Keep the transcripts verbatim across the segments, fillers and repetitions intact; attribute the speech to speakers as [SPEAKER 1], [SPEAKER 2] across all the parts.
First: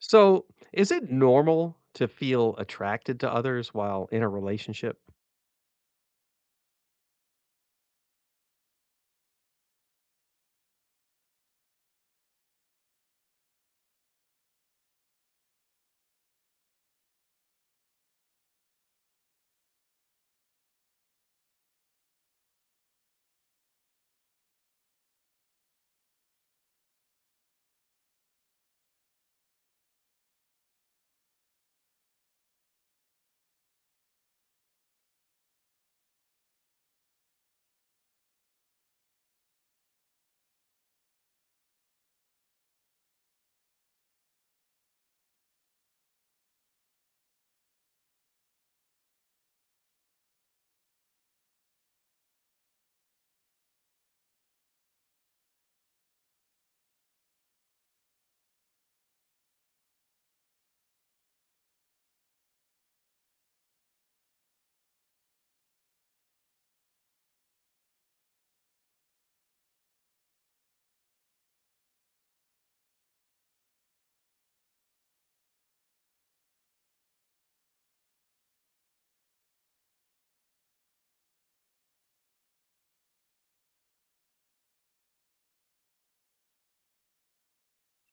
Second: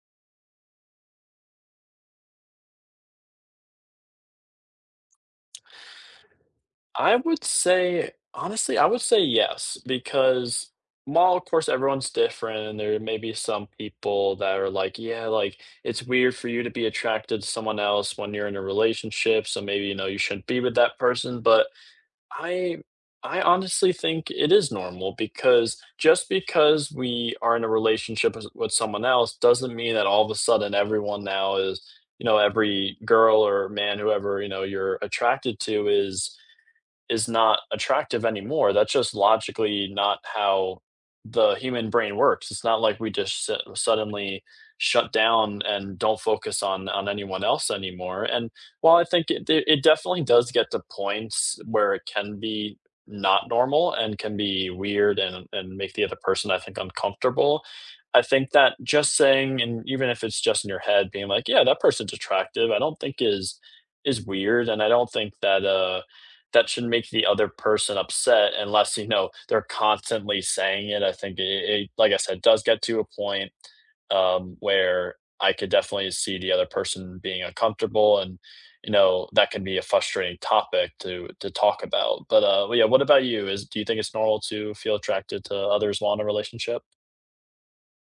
[SPEAKER 1] So, is it normal to feel attracted to others while in a relationship?
[SPEAKER 2] I would say honestly, I would say yes, because while of course everyone's different and there may be some people that are like, yeah, like it's weird for you to be attracted to someone else when you're in a relationship, so maybe you know you shouldn't be with that person, but I I honestly think it is normal because just because we are in a relationship with with someone else doesn't mean that all of a sudden everyone now is, you know, every girl or man, whoever, you know, you're attracted to is is not attractive anymore. That's just logically not how the human brain works. It's not like we just su- suddenly shut down and don't focus on on anyone else anymore. And while I think it it it definitely does get to points where it can be not normal and can be weird and and make the other person I think uncomfortable. I think that just saying and even if it's just in your head being like, yeah, that person's attractive, I don't think is is weird and I don't think that uh that should make the other person upset unless you know they're constantly saying it. I think it, it like I said, does get to a point um, where I could definitely see the other person being uncomfortable, and you know that can be a frustrating topic to to talk about. But uh, well, yeah, what about you? Is do you think it's normal to feel attracted to others while in a relationship?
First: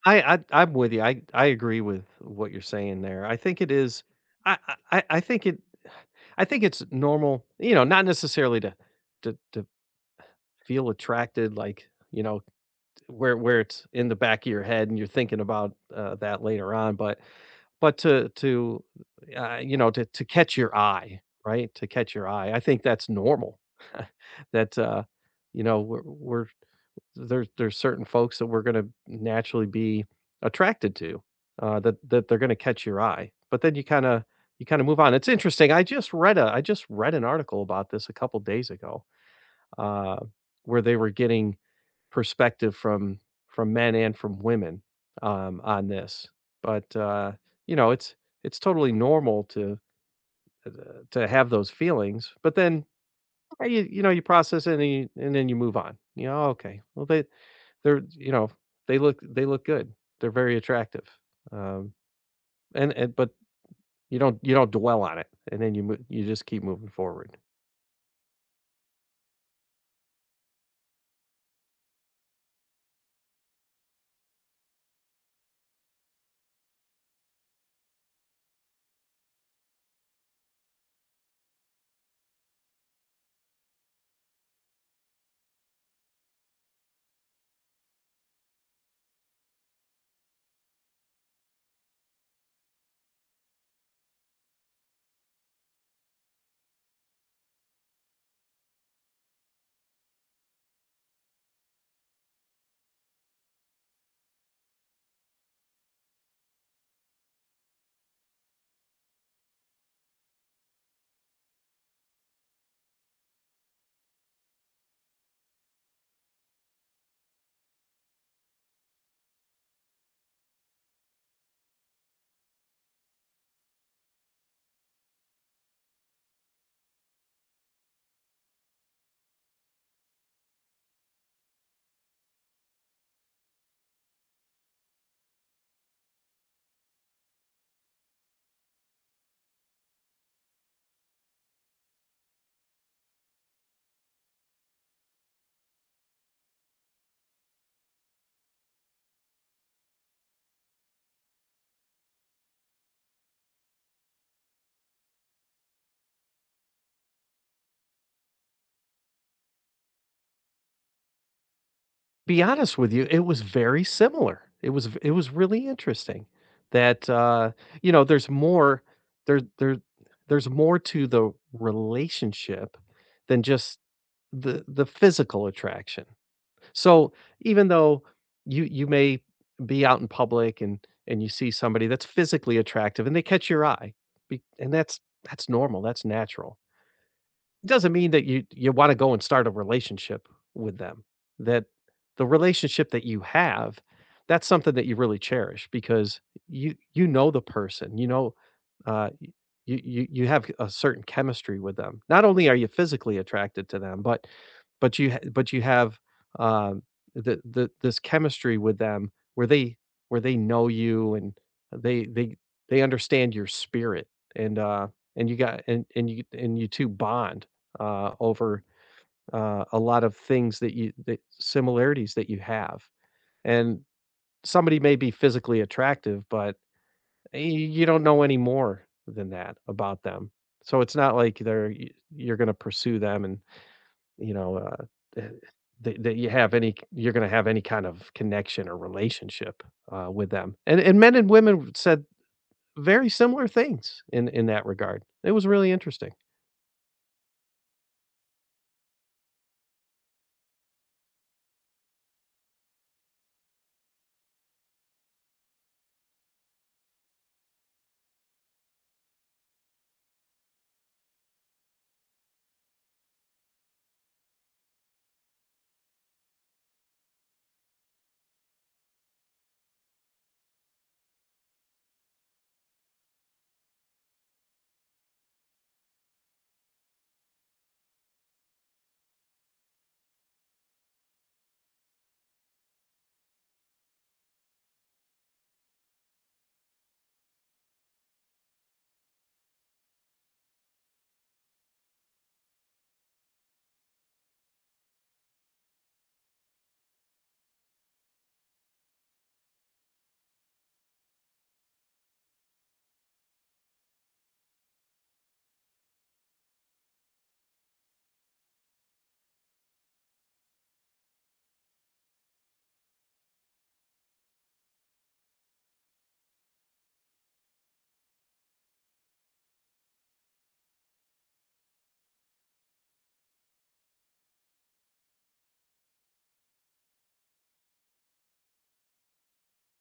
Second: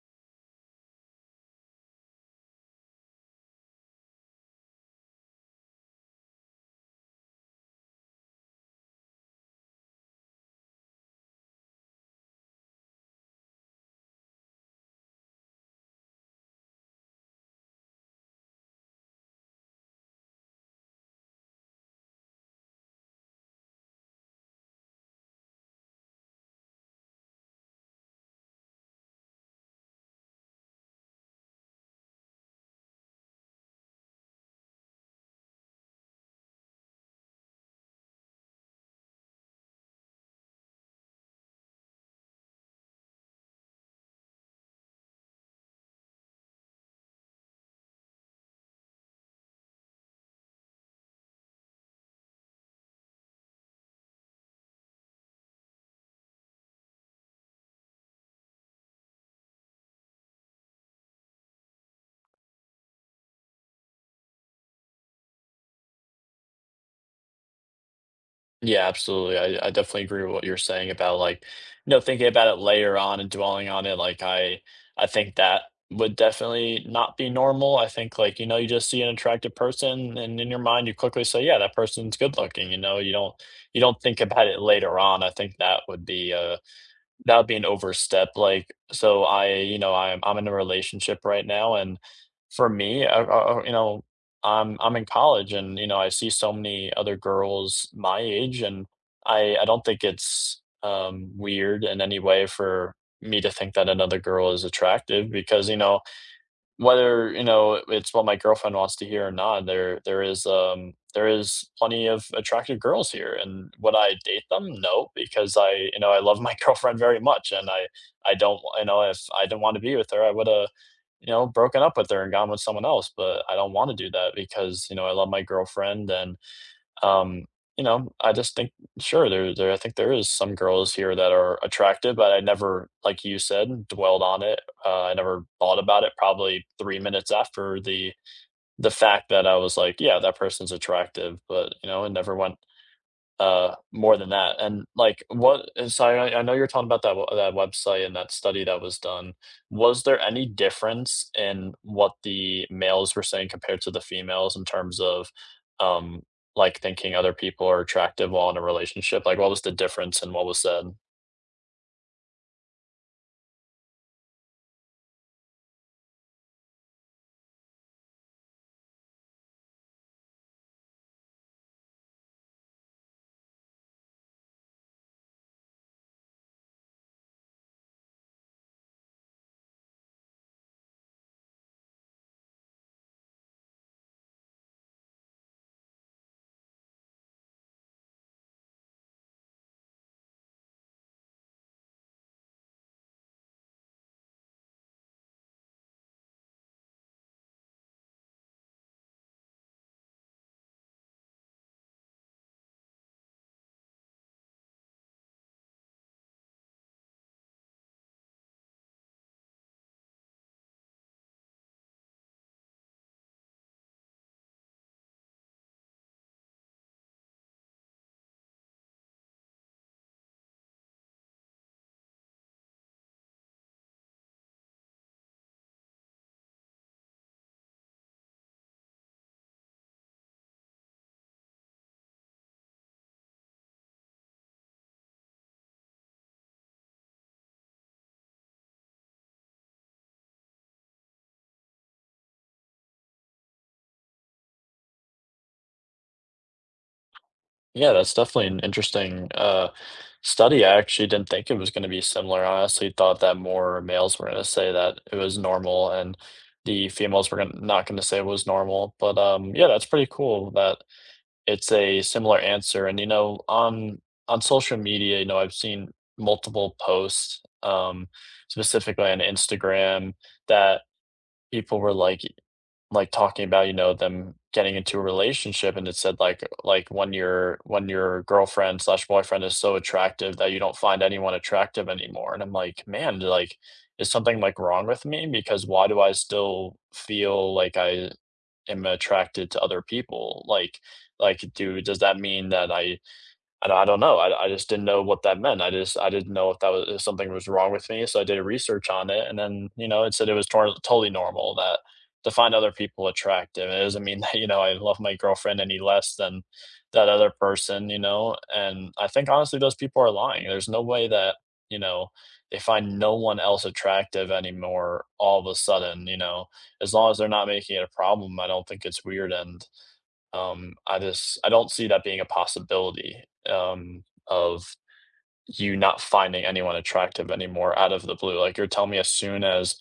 [SPEAKER 1] I, I I'm with you. I I agree with what you're saying there. I think it is. I I, I I think it. I think it's normal. You know, not necessarily to to to feel attracted, like you know, where where it's in the back of your head and you're thinking about uh, that later on but but to to uh, you know to to catch your eye, right, to catch your eye. I think that's normal. that uh you know we're, we're there's there's certain folks that we're going to naturally be attracted to, uh that that they're going to catch your eye, but then you kind of you kind of move on. It's interesting, i just read a I just read an article about this a couple days ago, uh where they were getting perspective from from men and from women, um, on this. But uh, you know, it's it's totally normal to, uh, to have those feelings. But then, eh, you, you know, you process it, and you, and then you move on. You know, "Oh, okay, well they they're you know they look they look good. They're very attractive. Um, and and But you don't you don't dwell on it, and then you mo- you just keep moving forward.
[SPEAKER 2] Yeah, absolutely. I, I definitely agree with what you're saying about like, you know, thinking about it later on and dwelling on it. Like I I think that would definitely not be normal. I think like, you know, you just see an attractive person and in your mind you quickly say, yeah, that person's good looking, you know, you don't you don't think about it later on. I think that would be a that would be an overstep. Like, so I, you know, I'm I'm in a relationship right now, and for me, I, I, you know, I'm I'm in college, and you know, I see so many other girls my age, and I I don't think it's um, weird in any way for me to think that another girl is attractive because you know whether, you know, it's what my girlfriend wants to hear or not, there there is, um, there is plenty of attractive girls here, and would I date them? No, because I you know, I love my girlfriend very much, and I I don't you know, if I didn't wanna be with her, I woulda, you know, broken up with her and gone with someone else, but I don't wanna do that because, you know, I love my girlfriend and um, you know, I just think sure, there there I think there is some girls here that are attractive, but I never, like you said, dwelled on it. Uh, I never thought about it probably three minutes after the the fact that I was like, "Yeah, that person's attractive," but, you know, it never went uh more than that. And like what uh, so I, I know you're talking about that w- that website and that study that was done. Was there any difference in what the males were saying compared to the females in terms of um like thinking other people are attractive while in a relationship? Like what was the difference in what was said?
[SPEAKER 1] Be honest with you, it was very similar. It was v it was really interesting that, uh, you know, there's more, there there there's more to the relationship than just the the physical attraction. So, even though you you may be out in public and and you see somebody that's physically attractive and they catch your eye, be and that's that's normal, that's natural. It doesn't mean that you you want to go and start a relationship with them. That The relationship that you have, that's something that you really cherish because you you know the person, you know, uh, y- you you you have a certain chemistry with them. Not only are you physically attracted to them, but but you ha- but you have, um, the the this chemistry with them, where they where they know you and they they they understand your spirit, and uh and you got and and you and you two bond uh, over uh, a lot of things that you that similarities that you have. And somebody may be physically attractive, but y- you don't know any more than that about them. So it's not like they're y- you're going to pursue them, and you know, uh, eh, that, that you have any— you're going to have any kind of connection or relationship uh, with them. And and men and women said very similar things in in that regard. It was really interesting.
[SPEAKER 2] Yeah, that's definitely an interesting uh, study. I actually didn't think it was going to be similar. I honestly thought that more males were going to say that it was normal and the females were gonna, not going to say it was normal. But um, yeah, that's pretty cool that it's a similar answer. And you know, on on social media, you know, I've seen multiple posts, um, specifically on Instagram, that people were like like, talking about, you know, them getting into a relationship, and it said, like like, when your when your girlfriend/boyfriend slash boyfriend is so attractive that you don't find anyone attractive anymore, and I'm like, "Man, like, is something, like, wrong with me? Because why do I still feel like I am attracted to other people? Like like, do does that mean that I I I don't know. I, I just didn't know what that meant. I just I didn't know if that was if something was wrong with me. So I did research on it, and then you know it said it was tor- totally normal that to find other people attractive. It doesn't mean that you know I love my girlfriend any less than that other person. You know, and I think honestly those people are lying. There's no way that you know they find no one else attractive anymore all of a sudden. You know, as long as they're not making it a problem, I don't think it's weird. And um, I just I don't see that being a possibility, um, of you not finding anyone attractive anymore out of the blue. Like, you're telling me as soon as,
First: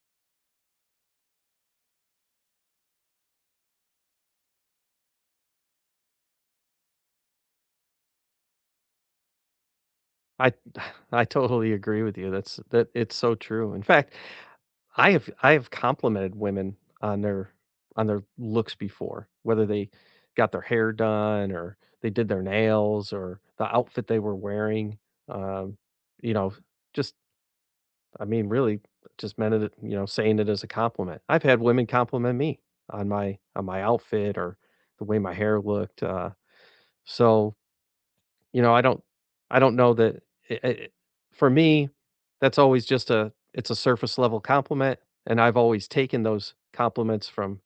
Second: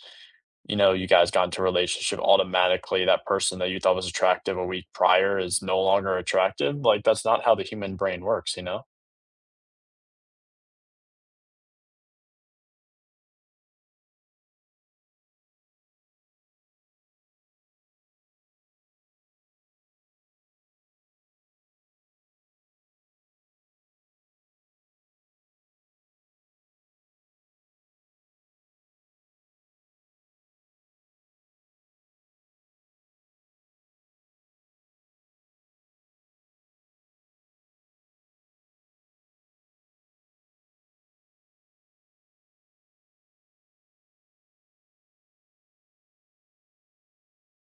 [SPEAKER 2] you know, you guys got into a relationship, automatically that person that you thought was attractive a week prior is no longer attractive? Like, that's not how the human brain works, you know?
[SPEAKER 1] I I totally agree with you. That's— that it's so true. In fact, I have I have complimented women on their on their looks before, whether they got their hair done or they did their nails or the outfit they were wearing. Um, you know, just— I mean, really, just meant it, you know, saying it as a compliment. I've had women compliment me on my on my outfit or the way my hair looked. Uh, so you know, I don't I don't know that it it for me, that's always just a— it's a surface level compliment, and I've always taken those compliments from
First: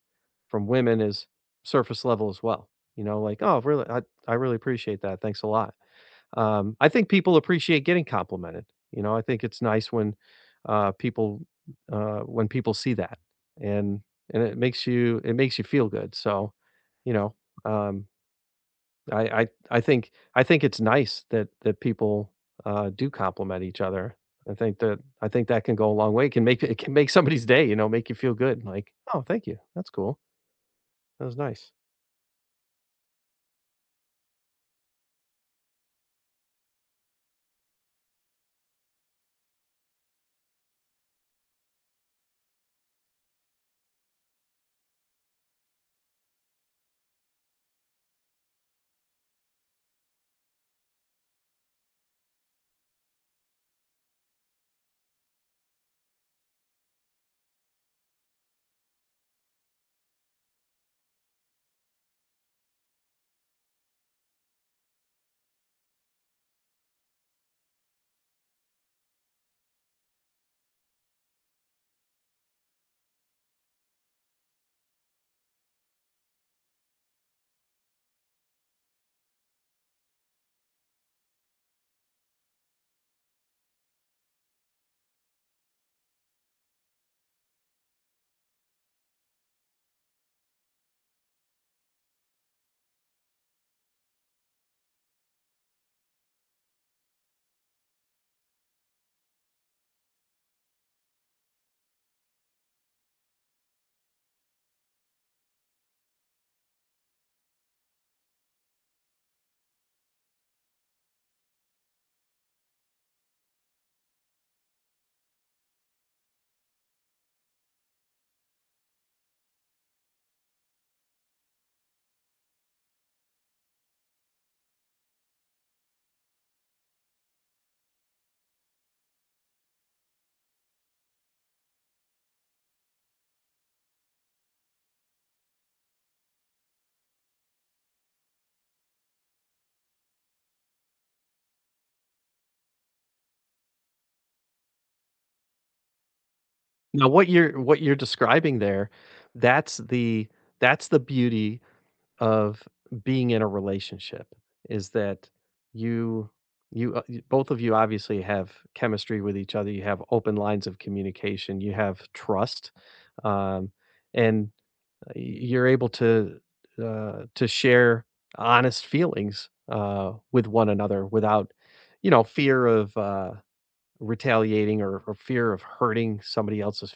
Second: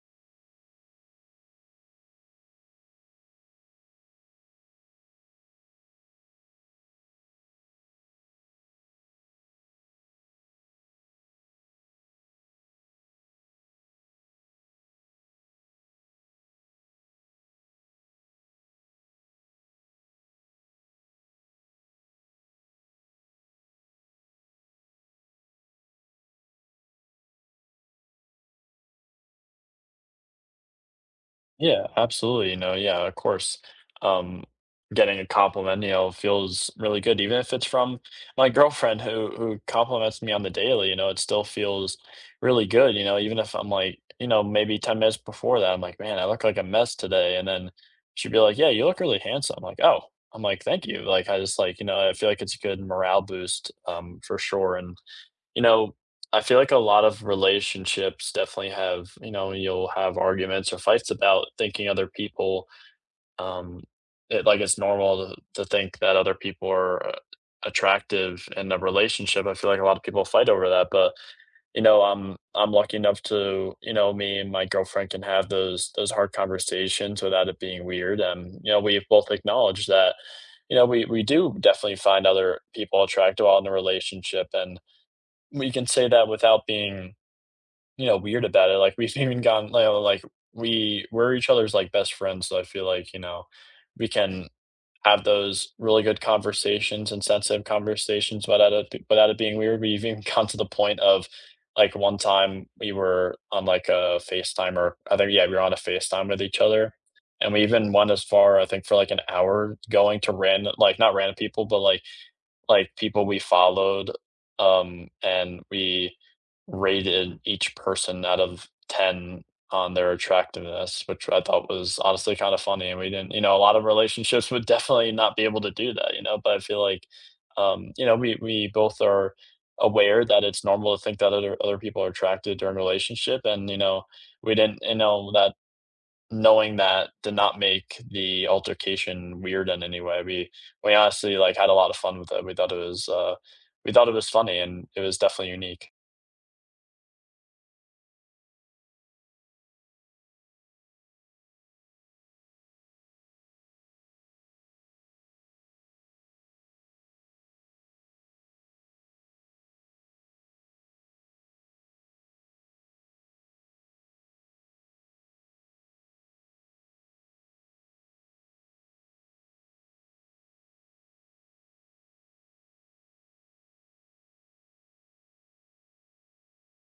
[SPEAKER 1] from women as surface level as well. You know, like, "Oh, really, I I really appreciate that. Thanks a lot." Um, I think people appreciate getting complimented. You know, I think it's nice when, uh, people, uh when people see that, and and it makes you— it makes you feel good. So, you know, um I I I think I think it's nice that that people, uh, do compliment each other. I think that I think that can go a long way. It can make— it can make somebody's day, you know, make you feel good, like, "Oh, thank you. That's cool. That was nice."
[SPEAKER 2] Yeah, absolutely. You know, yeah, of course. Um, getting a compliment, you know, feels really good, even if it's from my girlfriend who who compliments me on the daily. You know, it still feels really good. You know, even if I'm like, you know, maybe ten minutes before that, I'm like, man, I look like a mess today, and then she'd be like, yeah, you look really handsome. I'm like, oh, I'm like, thank you. Like, I just like, you know, I feel like it's a good morale boost, um, for sure, and you know, I feel like a lot of relationships definitely have, you know, you'll have arguments or fights about thinking other people, um, it, like it's normal to, to think that other people are uh, attractive in a relationship. I feel like a lot of people fight over that, but you know, I'm I'm lucky enough to, you know, me and my girlfriend can have those those hard conversations without it being weird. And you know, we've both acknowledged that, you know, we we do definitely find other people attractive out in the relationship, and we can say that without being, you know, weird about it, like, we've even gone, you know, like, we we're each other's, like, best friends, so I feel like, you know, we can have those really good conversations and sensitive conversations without it b without it being weird. We've even gone to the point of, like, one time we were on, like, a FaceTime or I think yeah, we were on a FaceTime with each other, and we even went as far, I think, for, like, an hour going to random like, not random people, but, like, like people we followed, um, and we rated each person out of ten on their attractiveness, which I thought was honestly kind of funny. And we didn't, you know, a lot of relationships would definitely not be able to do that, you know, but I feel like, um, you know, we, we both are aware that it's normal to think that other, other people are attracted during a relationship. And, you know, we didn't, you know, that knowing that did not make the altercation weird in any way. We we honestly, like, had a lot of fun with it. We thought it was, uh we thought it was funny, and it was definitely unique.
[SPEAKER 1] Now what you're what you're describing there, that's the that's the beauty of being in a relationship, is that you you, uh, y both of you obviously have chemistry with each other, you have open lines of communication, you have trust, um, and you're able to, uh, to share honest feelings, uh, with one another, without, you know, fear of, uh, retaliating, or or fear of hurting somebody else's—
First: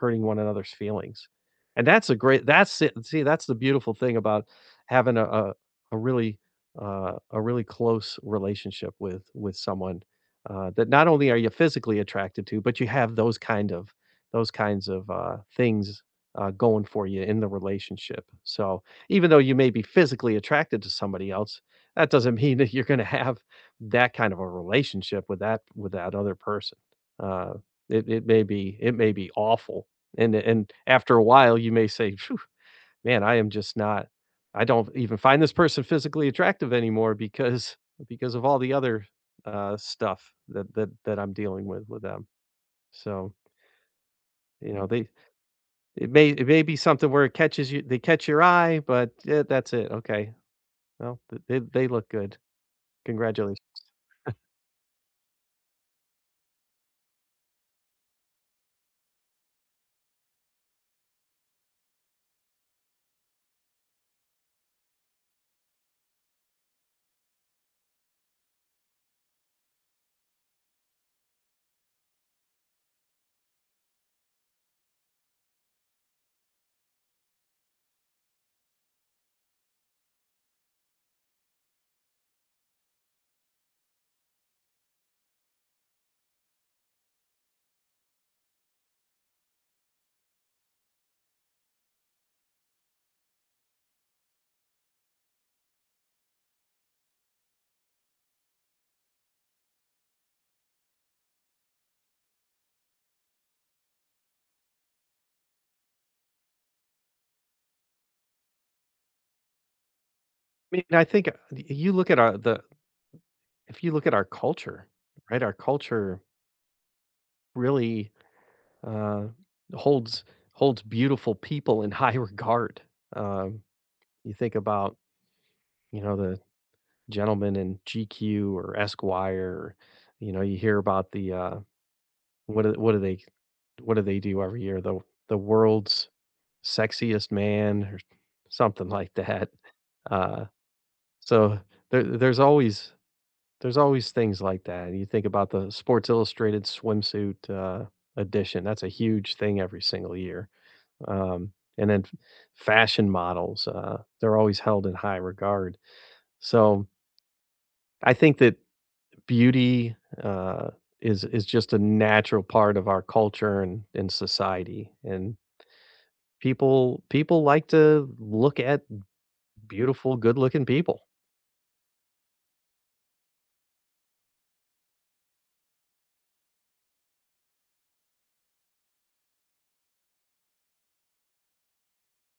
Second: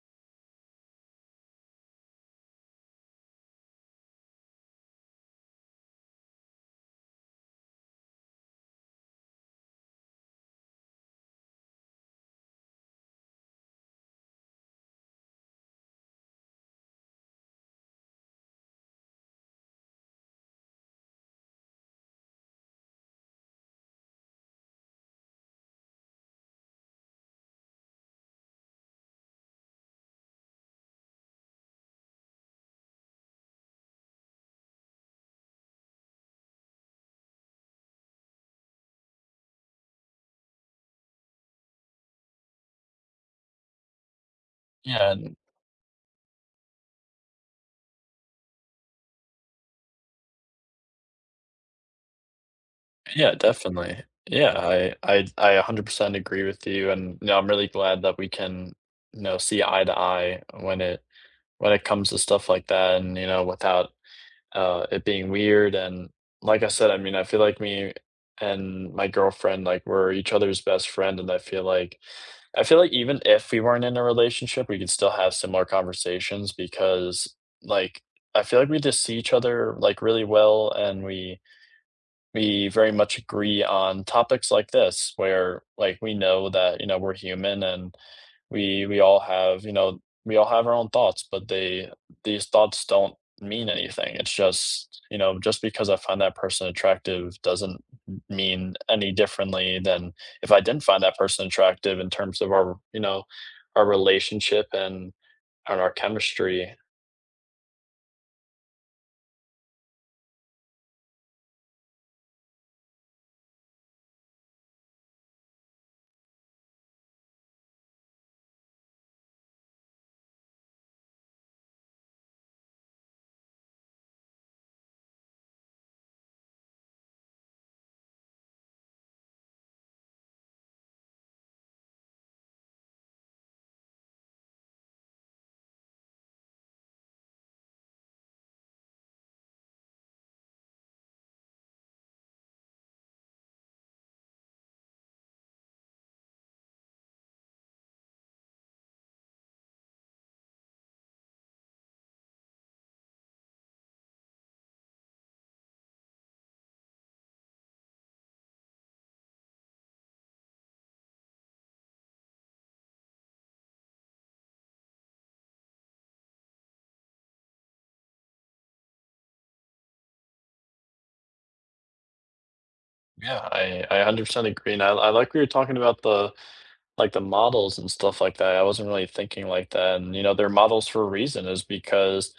[SPEAKER 1] hurting one another's feelings. And that's a great— that's— it see, that's the beautiful thing about having a a a really, uh, a really close relationship with with someone, uh, that not only are you physically attracted to, but you have those kind of, those kinds of, uh, things, uh, going for you in the relationship. So, even though you may be physically attracted to somebody else, that doesn't mean that you're gonna have that kind of a relationship with that— with that other person. Uh, it it may be it may be awful, and and after a while, you may say, "Phew, Man, I am just not. I don't even find this person physically attractive anymore because because of all the other uh, stuff that that that I'm dealing with with them." So you know, they—
[SPEAKER 2] Yeah, n
[SPEAKER 1] it may it may be something where it catches you— they catch your eye, but eh, that's it. Okay, well th- they they look good.
[SPEAKER 2] yeah,
[SPEAKER 1] Congratulations.
[SPEAKER 2] definitely. Yeah, I I I one hundred percent agree with you, and, you know, I'm really glad that we can, you know, see eye to eye when it when it comes to stuff like that and, you know, without, uh, it being weird, and like I said, I mean, I feel like me and my girlfriend, like, we're each other's best friend, and I feel like I feel like even if we weren't in a relationship, we could still have similar conversations because, like, I feel like we just see each other, like, really well, and we we very much agree on topics like this where, like, we know that, you know, we're human and we we all have you know we all have our own thoughts but they these thoughts don't mean anything. It's just you know just because I find that person attractive doesn't mean any differently than if I didn't find that person attractive in terms of our you know our relationship and and our chemistry.
[SPEAKER 1] I mean, I think, uh, y you look at our— the— if you look at our culture, right? Our culture really, uh, holds, holds beautiful people in high regard. Um, you think about, you know, the gentleman in G Q or Esquire, or, you know, you hear about the, uh what do— what do they what do they do every year? The the world's sexiest man or something like that. Uh, so there, there's always— there's always things like that. You think about the Sports Illustrated swimsuit, uh, edition. That's a huge thing every single year. Um, and then f- fashion models, uh, they're always held in high regard. So I think that beauty, uh, is is just a natural part of our culture and, and society. And people people like to look at beautiful, good looking people.
[SPEAKER 2] Yeah, i i one hundred percent agree. And I, I like we were talking about the like the models and stuff like that, I wasn't really thinking like that. And you know they're models for a reason, is because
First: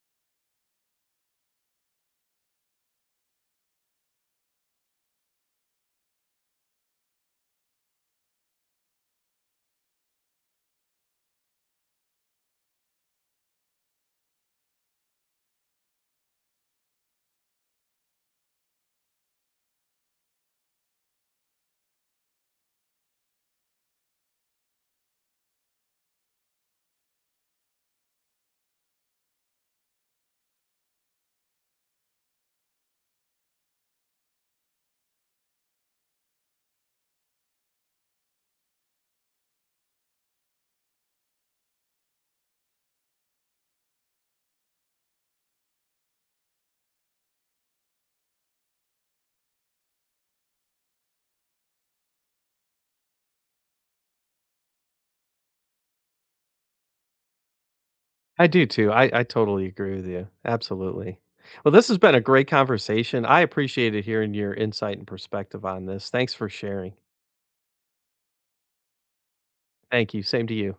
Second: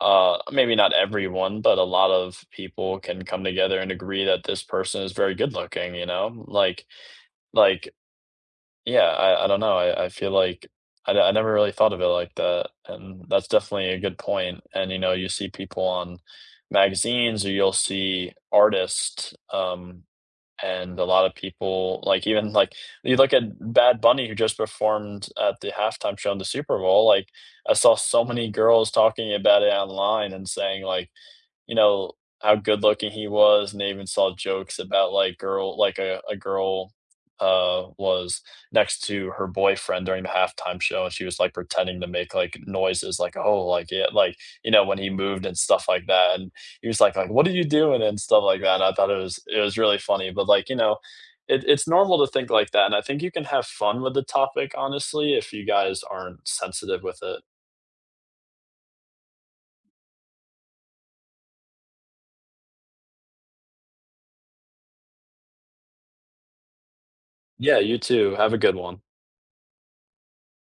[SPEAKER 2] uh, maybe not everyone, but a lot of people can come together and agree that this person is very good looking, you know? Like, like, yeah, I, I don't know. I, I feel like I, I never really thought of it like that. And that's definitely a good point. And, you know, you see people on magazines or you'll see artists, um, and a lot of people like even like you look at Bad Bunny who just performed at the halftime show in the Super Bowl. Like I saw so many girls talking about it online and saying like you know, how good looking he was, and they even saw jokes about like girl like a a girl, uh, was next to her boyfriend during the halftime show, and she was, like, pretending to make, like, noises like, "Oh," like, yeah, like, you know, when he moved and stuff like that, and he was like like, "What are you doing?" and stuff like that, and I thought it was it was really funny, but, like, you know, it it's normal to think like that, and I think you can have fun with the topic, honestly, if you guys aren't sensitive with it.
[SPEAKER 1] I do too. I, I totally agree with you. Absolutely. Well, this has been a great conversation. I appreciated hearing your insight and perspective on this. Thanks for sharing.
[SPEAKER 2] Yeah, you too, have a good one.
[SPEAKER 1] Thank you. Same to you.